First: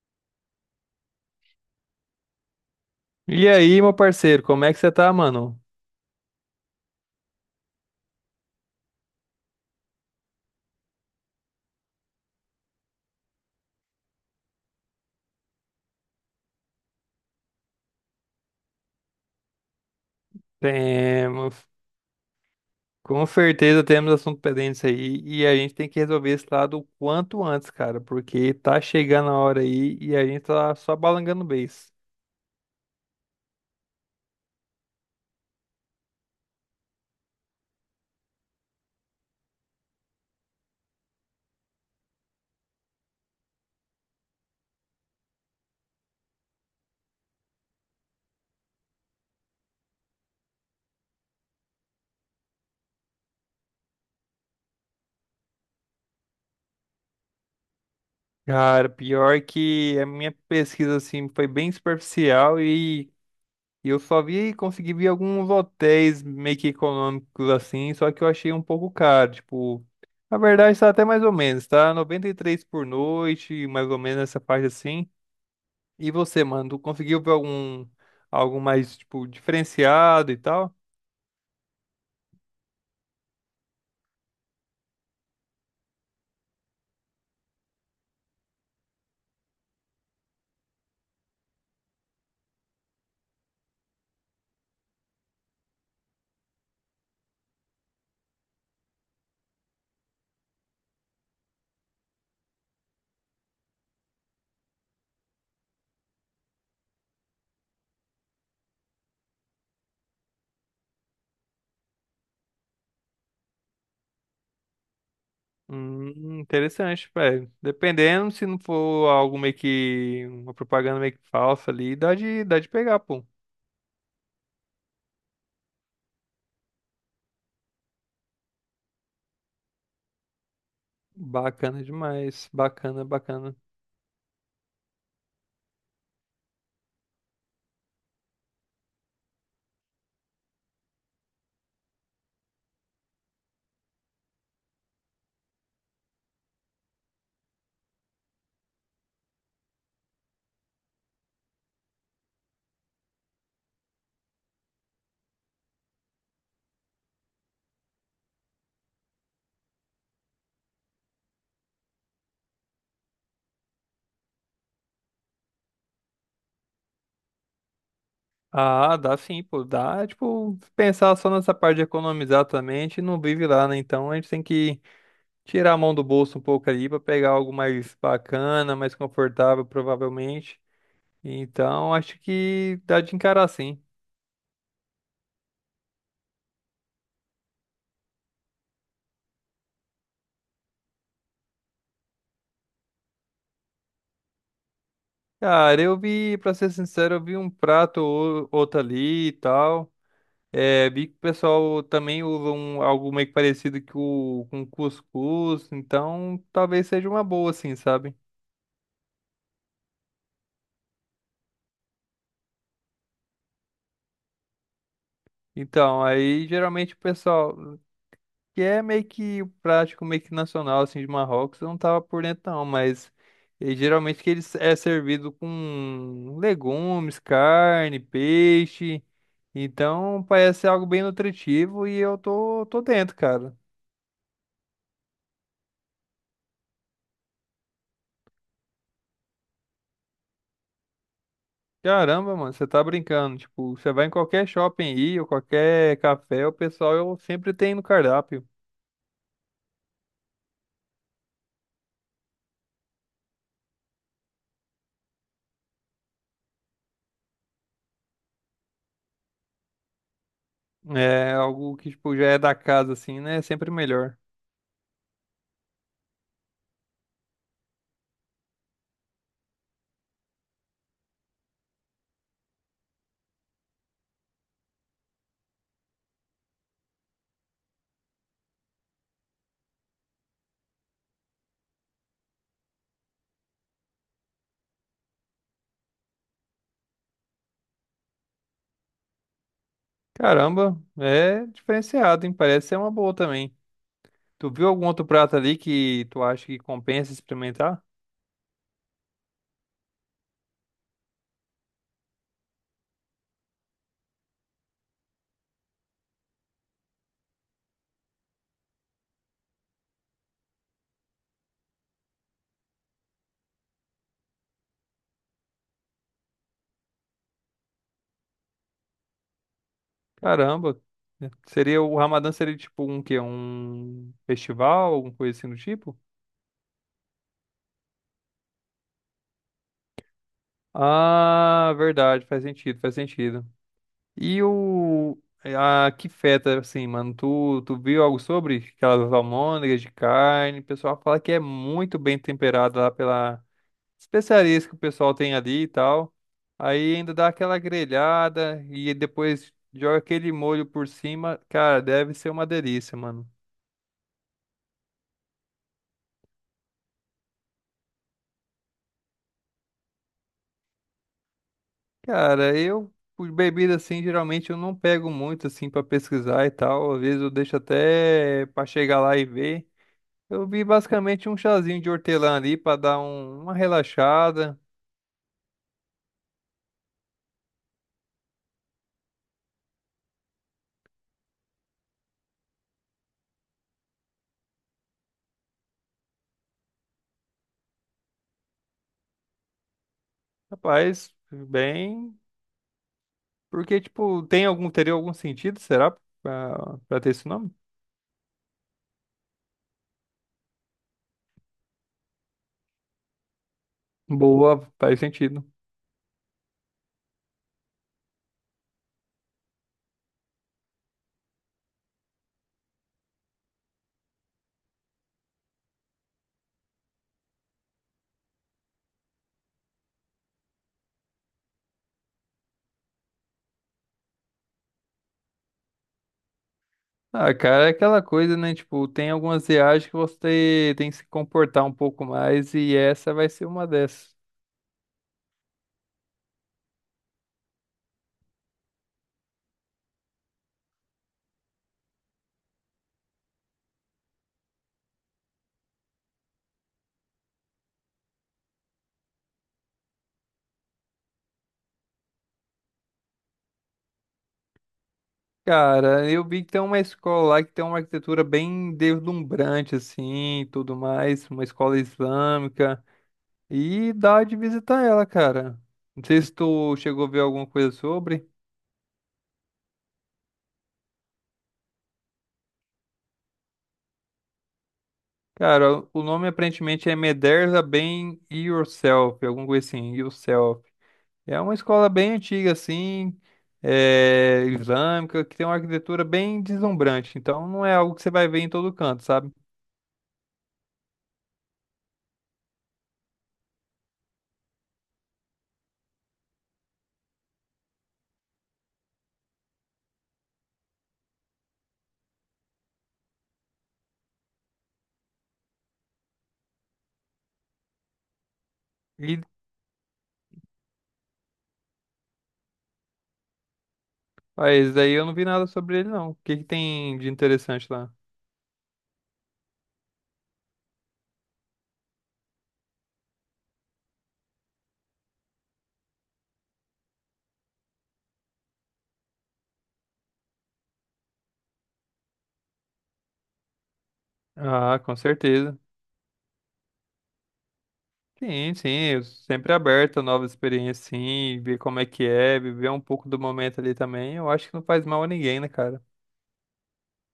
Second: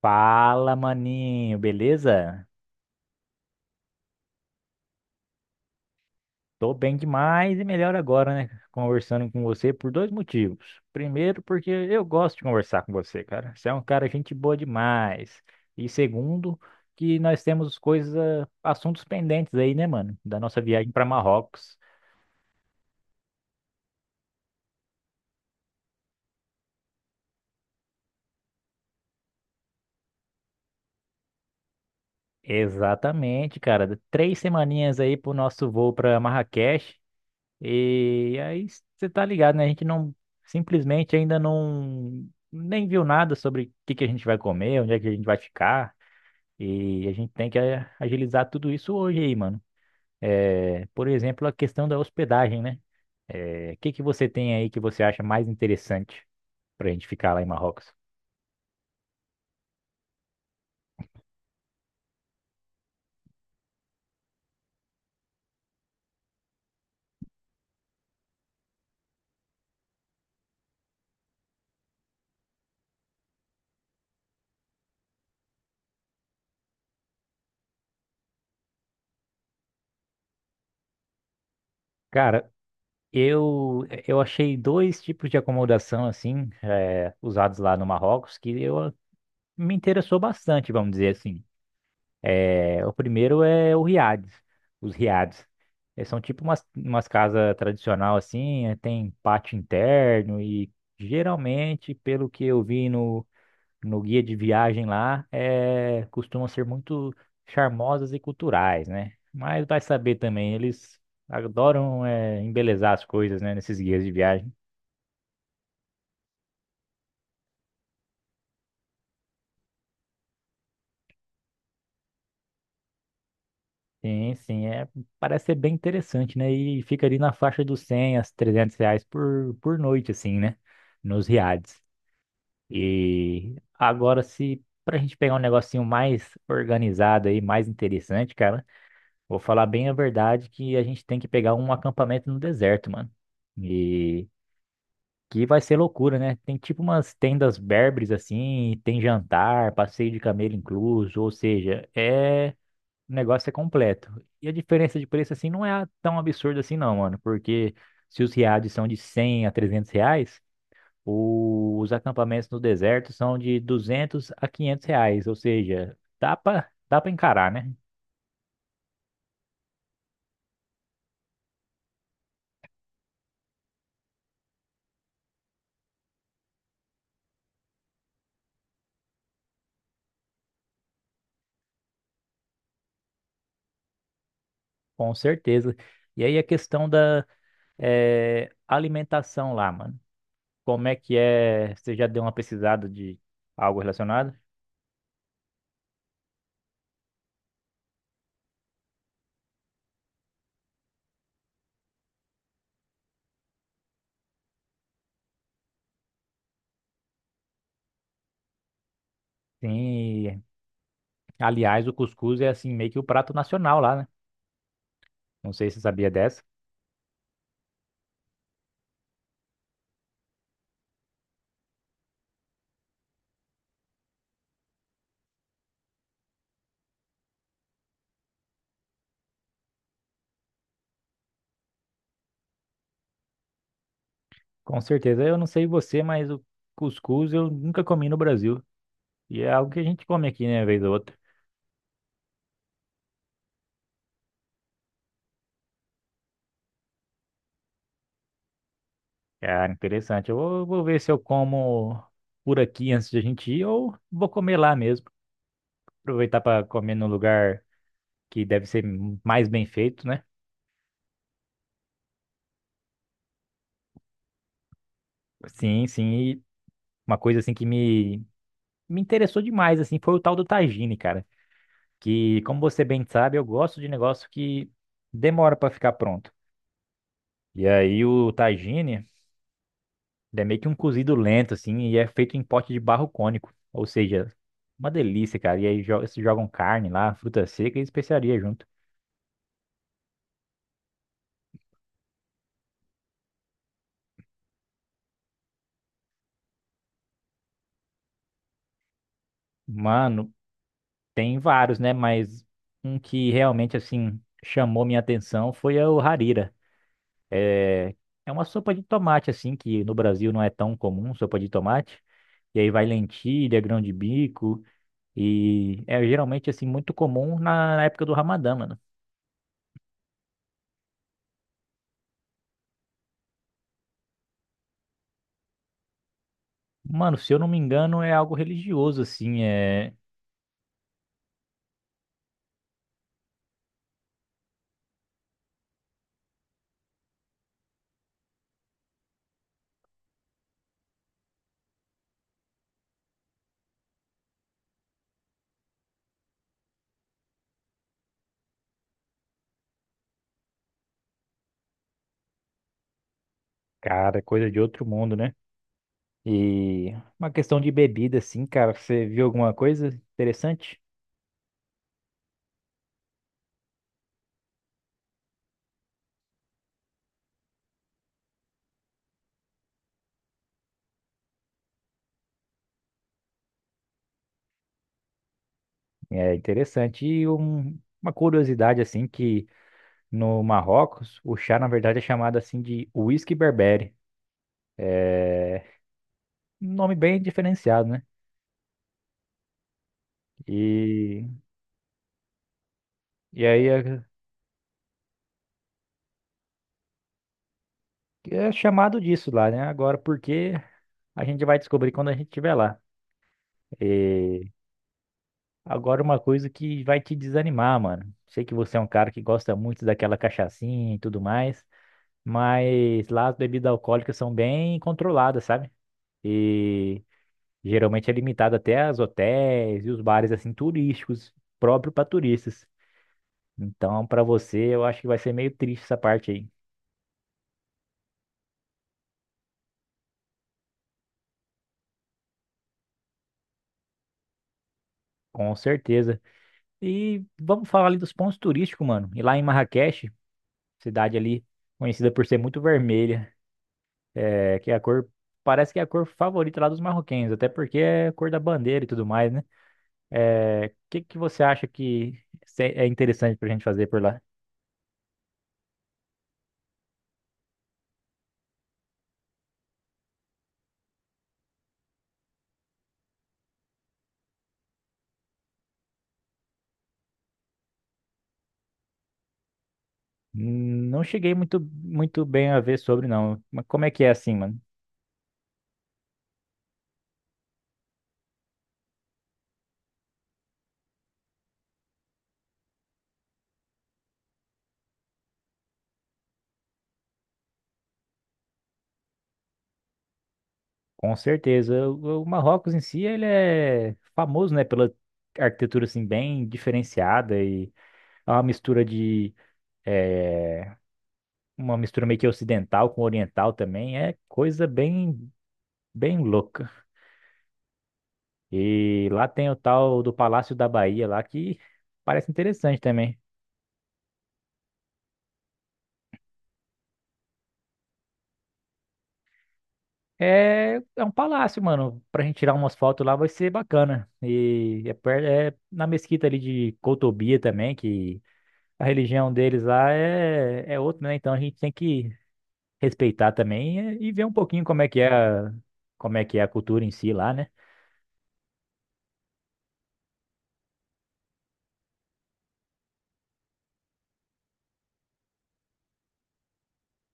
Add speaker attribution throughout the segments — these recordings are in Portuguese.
Speaker 1: Fala, maninho, beleza?
Speaker 2: E aí, meu parceiro, como é que você tá, mano?
Speaker 1: Tô bem demais e melhor agora, né? Conversando com você por dois motivos. Primeiro, porque eu gosto de conversar com você, cara. Você é um cara gente boa demais. E segundo, que nós temos coisas, ah, assuntos pendentes aí, né, mano? Da nossa viagem para
Speaker 2: Temos,
Speaker 1: Marrocos.
Speaker 2: com certeza temos assunto pendente aí e a gente tem que resolver esse lado o quanto antes, cara, porque tá chegando a hora aí e a gente tá só balangando o beiço.
Speaker 1: Exatamente, cara. Três semaninhas aí pro nosso voo para Marrakech. E aí você tá ligado, né? A gente não simplesmente ainda não nem viu nada sobre o que que a gente vai comer, onde é que a gente vai ficar. E a gente tem que agilizar tudo isso hoje aí, mano. É, por exemplo, a questão da hospedagem, né? É, o que que você tem aí que você acha mais interessante pra gente ficar lá em Marrocos?
Speaker 2: Cara, pior que a minha pesquisa, assim, foi bem superficial e eu só consegui ver alguns hotéis meio que econômicos, assim, só que eu achei um pouco caro, tipo... Na verdade, tá até mais ou menos, tá? 93 por noite, mais ou menos nessa parte assim. E você, mano, tu conseguiu ver algum algo mais tipo diferenciado e tal?
Speaker 1: Cara, eu achei dois tipos de acomodação assim, usados lá no Marrocos que eu me interessou bastante, vamos dizer assim. É, o primeiro é o riades, os riades. É, são tipo umas casas tradicional assim, é, tem pátio interno e geralmente, pelo que eu vi no guia de viagem lá, é, costumam ser muito charmosas e culturais, né? Mas vai saber também, eles adoram é, embelezar as coisas, né, nesses guias de viagem.
Speaker 2: Interessante, velho. Dependendo se não for algo meio que uma propaganda meio que falsa ali, dá de pegar, pô.
Speaker 1: Sim, sim, é, parece ser bem interessante, né? E fica ali na faixa dos R$ 100 a R$ 300 por noite, assim, né? Nos riades.
Speaker 2: Bacana demais, bacana,
Speaker 1: E
Speaker 2: bacana.
Speaker 1: agora, se pra gente pegar um negocinho mais organizado aí, mais interessante, cara, vou falar bem a verdade que a gente tem que pegar um acampamento no deserto, mano. E que vai ser loucura, né? Tem tipo umas tendas berbers, assim, tem jantar, passeio de camelo incluso, ou seja, é o negócio é completo. E a diferença de preço, assim, não é tão absurda assim, não, mano. Porque se os riades são de R$ 100 a R$ 300, os acampamentos no deserto são de R$ 200 a R$ 500. Ou seja, dá pra encarar, né?
Speaker 2: Ah, dá sim, pô, dá, tipo, pensar só nessa parte de economizar também, a gente não vive lá, né? Então a gente tem que tirar a mão do bolso um pouco ali pra pegar algo mais bacana, mais confortável, provavelmente. Então, acho que dá de encarar sim.
Speaker 1: Com certeza. E aí a questão da alimentação lá, mano. Como é que é? Você já deu uma pesquisada de algo relacionado?
Speaker 2: Cara, eu vi, pra ser sincero, eu vi um prato ou outro ali e tal. É, vi que o pessoal também usa algo meio que parecido com cuscuz, então talvez seja uma boa, assim, sabe?
Speaker 1: Sim. Aliás, o cuscuz é, assim, meio que o prato nacional lá, né? Não sei se você
Speaker 2: Então,
Speaker 1: sabia dessa.
Speaker 2: aí geralmente o pessoal. Que é meio que prático, meio que nacional, assim, de Marrocos, eu não tava por dentro não, mas geralmente que ele é servido com legumes, carne, peixe, então parece ser algo bem nutritivo e eu tô dentro, cara.
Speaker 1: Com certeza. Eu não sei você, mas o cuscuz eu nunca comi no Brasil. E é algo que a gente come aqui, né, vez ou outra.
Speaker 2: Caramba, mano, você tá brincando, tipo, você vai em qualquer shopping aí, ou qualquer café, o pessoal eu sempre tem no cardápio.
Speaker 1: Cara, interessante. Vou ver se eu como por aqui antes de a gente ir ou vou comer lá mesmo. Aproveitar para comer num lugar que deve ser mais bem feito, né?
Speaker 2: É algo que, tipo, já é da casa, assim, né? É sempre melhor.
Speaker 1: Sim, sim. E uma coisa assim me interessou demais, assim, foi o tal do tagine, cara. Que, como você bem sabe, eu gosto de negócio que demora para ficar pronto. E aí o tagine. Ele é meio que um cozido lento, assim, e é feito em pote de barro cônico. Ou seja, uma delícia, cara. E aí se jogam carne lá, fruta seca e especiaria junto.
Speaker 2: Caramba, é diferenciado, hein? Parece ser uma boa também. Tu viu algum outro prato ali que tu acha que compensa experimentar?
Speaker 1: Mano, tem vários, né? Mas um que realmente, assim, chamou minha atenção foi o harira. É é uma sopa de tomate, assim, que no Brasil não é tão comum, sopa de tomate. E aí vai lentilha, grão de bico. E é geralmente, assim, muito comum na época do Ramadã, mano.
Speaker 2: Caramba. Né? Seria o Ramadã seria tipo um quê? Um festival, alguma coisa assim do tipo?
Speaker 1: Mano, se eu não me engano, é algo religioso, assim. É.
Speaker 2: Ah, verdade, faz sentido, faz sentido. E o. A que feta, assim, mano, tu viu algo sobre aquelas almôndegas de carne? O pessoal fala que é muito bem temperado lá pela especiarias que o pessoal tem ali e tal. Aí ainda dá aquela grelhada e depois joga aquele molho por cima. Cara, deve ser uma delícia, mano.
Speaker 1: Cara, é coisa de outro mundo, né? E uma questão de bebida, assim, cara, você viu alguma coisa interessante?
Speaker 2: Cara, eu, por bebida assim, geralmente eu não pego muito assim pra pesquisar e tal. Às vezes eu deixo até pra chegar lá e ver. Eu vi basicamente um chazinho de hortelã ali pra dar uma relaxada.
Speaker 1: É interessante. E uma curiosidade, assim, que no Marrocos, o chá, na verdade, é chamado, assim, de whisky berbere. É um nome bem diferenciado, né?
Speaker 2: Rapaz,
Speaker 1: E,
Speaker 2: bem.
Speaker 1: e aí
Speaker 2: Porque,
Speaker 1: é,
Speaker 2: tipo, tem algum, teria algum sentido, será? Pra ter esse nome?
Speaker 1: é chamado disso lá, né? Agora, por quê? A gente vai descobrir quando a gente estiver lá.
Speaker 2: Boa, faz sentido.
Speaker 1: Agora uma coisa que vai te desanimar, mano. Sei que você é um cara que gosta muito daquela cachaçinha e tudo mais, mas lá as bebidas alcoólicas são bem controladas, sabe? E geralmente é limitado até aos hotéis e os bares assim turísticos, próprio para turistas. Então, para você, eu acho que vai ser meio triste essa parte aí,
Speaker 2: Ah, cara, é aquela coisa, né? Tipo, tem algumas viagens que você tem que se comportar um pouco mais e essa vai ser uma dessas.
Speaker 1: com certeza. E vamos falar ali dos pontos turísticos, mano. E lá em Marrakech, cidade ali conhecida por ser muito vermelha. É, que é a cor, parece que é a cor favorita lá dos marroquinos, até porque é a cor da bandeira e tudo mais, né? É, o que que você acha que é interessante pra gente fazer por lá?
Speaker 2: Cara, eu vi que tem uma escola lá que tem uma arquitetura bem deslumbrante, assim, e tudo mais, uma escola islâmica. E dá de visitar ela, cara. Não sei se tu chegou a ver alguma coisa sobre.
Speaker 1: Não cheguei muito bem a ver sobre, não. Mas como é que é assim, mano?
Speaker 2: Cara, o nome aparentemente é Mederza Bem Yourself, alguma coisa assim, Yourself. É uma escola bem antiga, assim, é, islâmica, que tem uma arquitetura bem deslumbrante. Então não é algo que você vai ver em todo canto, sabe?
Speaker 1: Com certeza. O Marrocos em si, ele é famoso, né, pela arquitetura, assim, bem diferenciada e é uma mistura de... é, uma mistura meio que ocidental com oriental também. É coisa bem, bem louca. E
Speaker 2: E
Speaker 1: lá tem o tal do Palácio da Bahia lá que parece interessante também.
Speaker 2: mas daí eu não vi nada sobre ele, não. O que que tem de interessante lá?
Speaker 1: É, é um palácio, mano. Pra gente tirar umas fotos lá vai ser bacana. E é, é na mesquita ali de Cotobia também, que a religião deles lá é, é outra, né? Então a gente tem que respeitar também e ver um pouquinho
Speaker 2: Ah,
Speaker 1: como é
Speaker 2: com
Speaker 1: que é
Speaker 2: certeza.
Speaker 1: como é que é a cultura em si lá, né?
Speaker 2: Sim, sim, eu sempre aberto a novas experiências, sim, ver como é que é, viver um pouco do momento ali também. Eu acho que não faz mal a ninguém, né, cara?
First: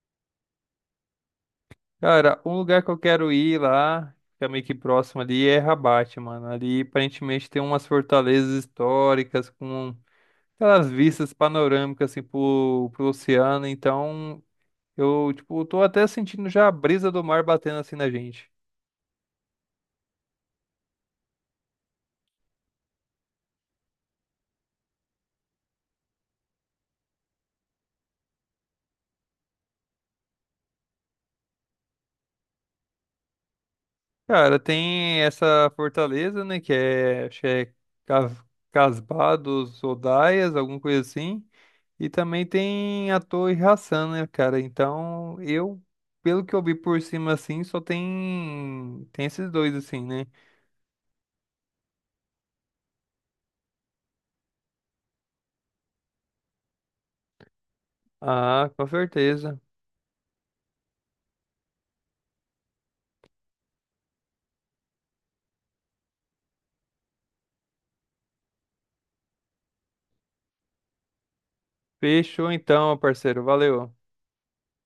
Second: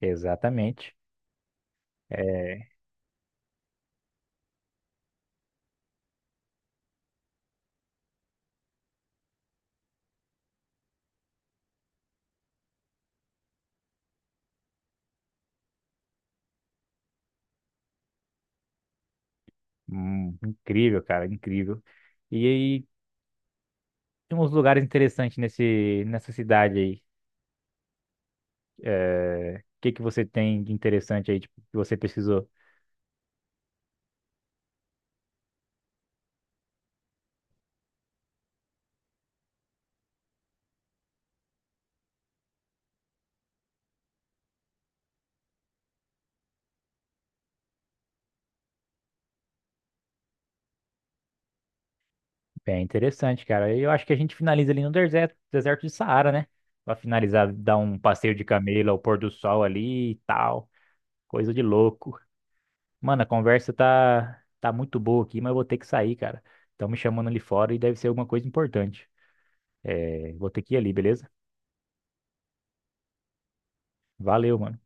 Speaker 1: Exatamente.
Speaker 2: Cara, um
Speaker 1: É
Speaker 2: lugar que eu quero ir lá, que é meio que próximo ali, é Rabat, mano. Ali aparentemente tem umas fortalezas históricas com aquelas vistas panorâmicas assim pro oceano. Então, eu, tipo, tô até sentindo já a brisa do mar batendo assim na gente.
Speaker 1: incrível, cara, incrível. E aí tem uns lugares interessantes nessa cidade aí. É, O que que você tem de interessante aí, tipo, que você pesquisou?
Speaker 2: Cara, tem essa fortaleza, né? Que é, acho que é Cas- Casbah dos Odaias, alguma coisa assim. E também tem a Torre Hassan, né, cara? Então, eu, pelo que eu vi por cima, assim, só tem esses dois, assim, né?
Speaker 1: Bem interessante, cara. Eu acho que a gente finaliza ali no deserto, deserto de Saara, né? Pra finalizar, dar um passeio de
Speaker 2: Ah, com
Speaker 1: camelo ao pôr do
Speaker 2: certeza.
Speaker 1: sol ali e tal. Coisa de louco. Mano, a conversa tá muito boa aqui, mas eu vou ter que sair, cara. Estão me chamando ali fora e deve ser alguma coisa importante. É, vou ter que ir ali, beleza?
Speaker 2: Fechou então, parceiro. Valeu.
Speaker 1: Valeu, mano.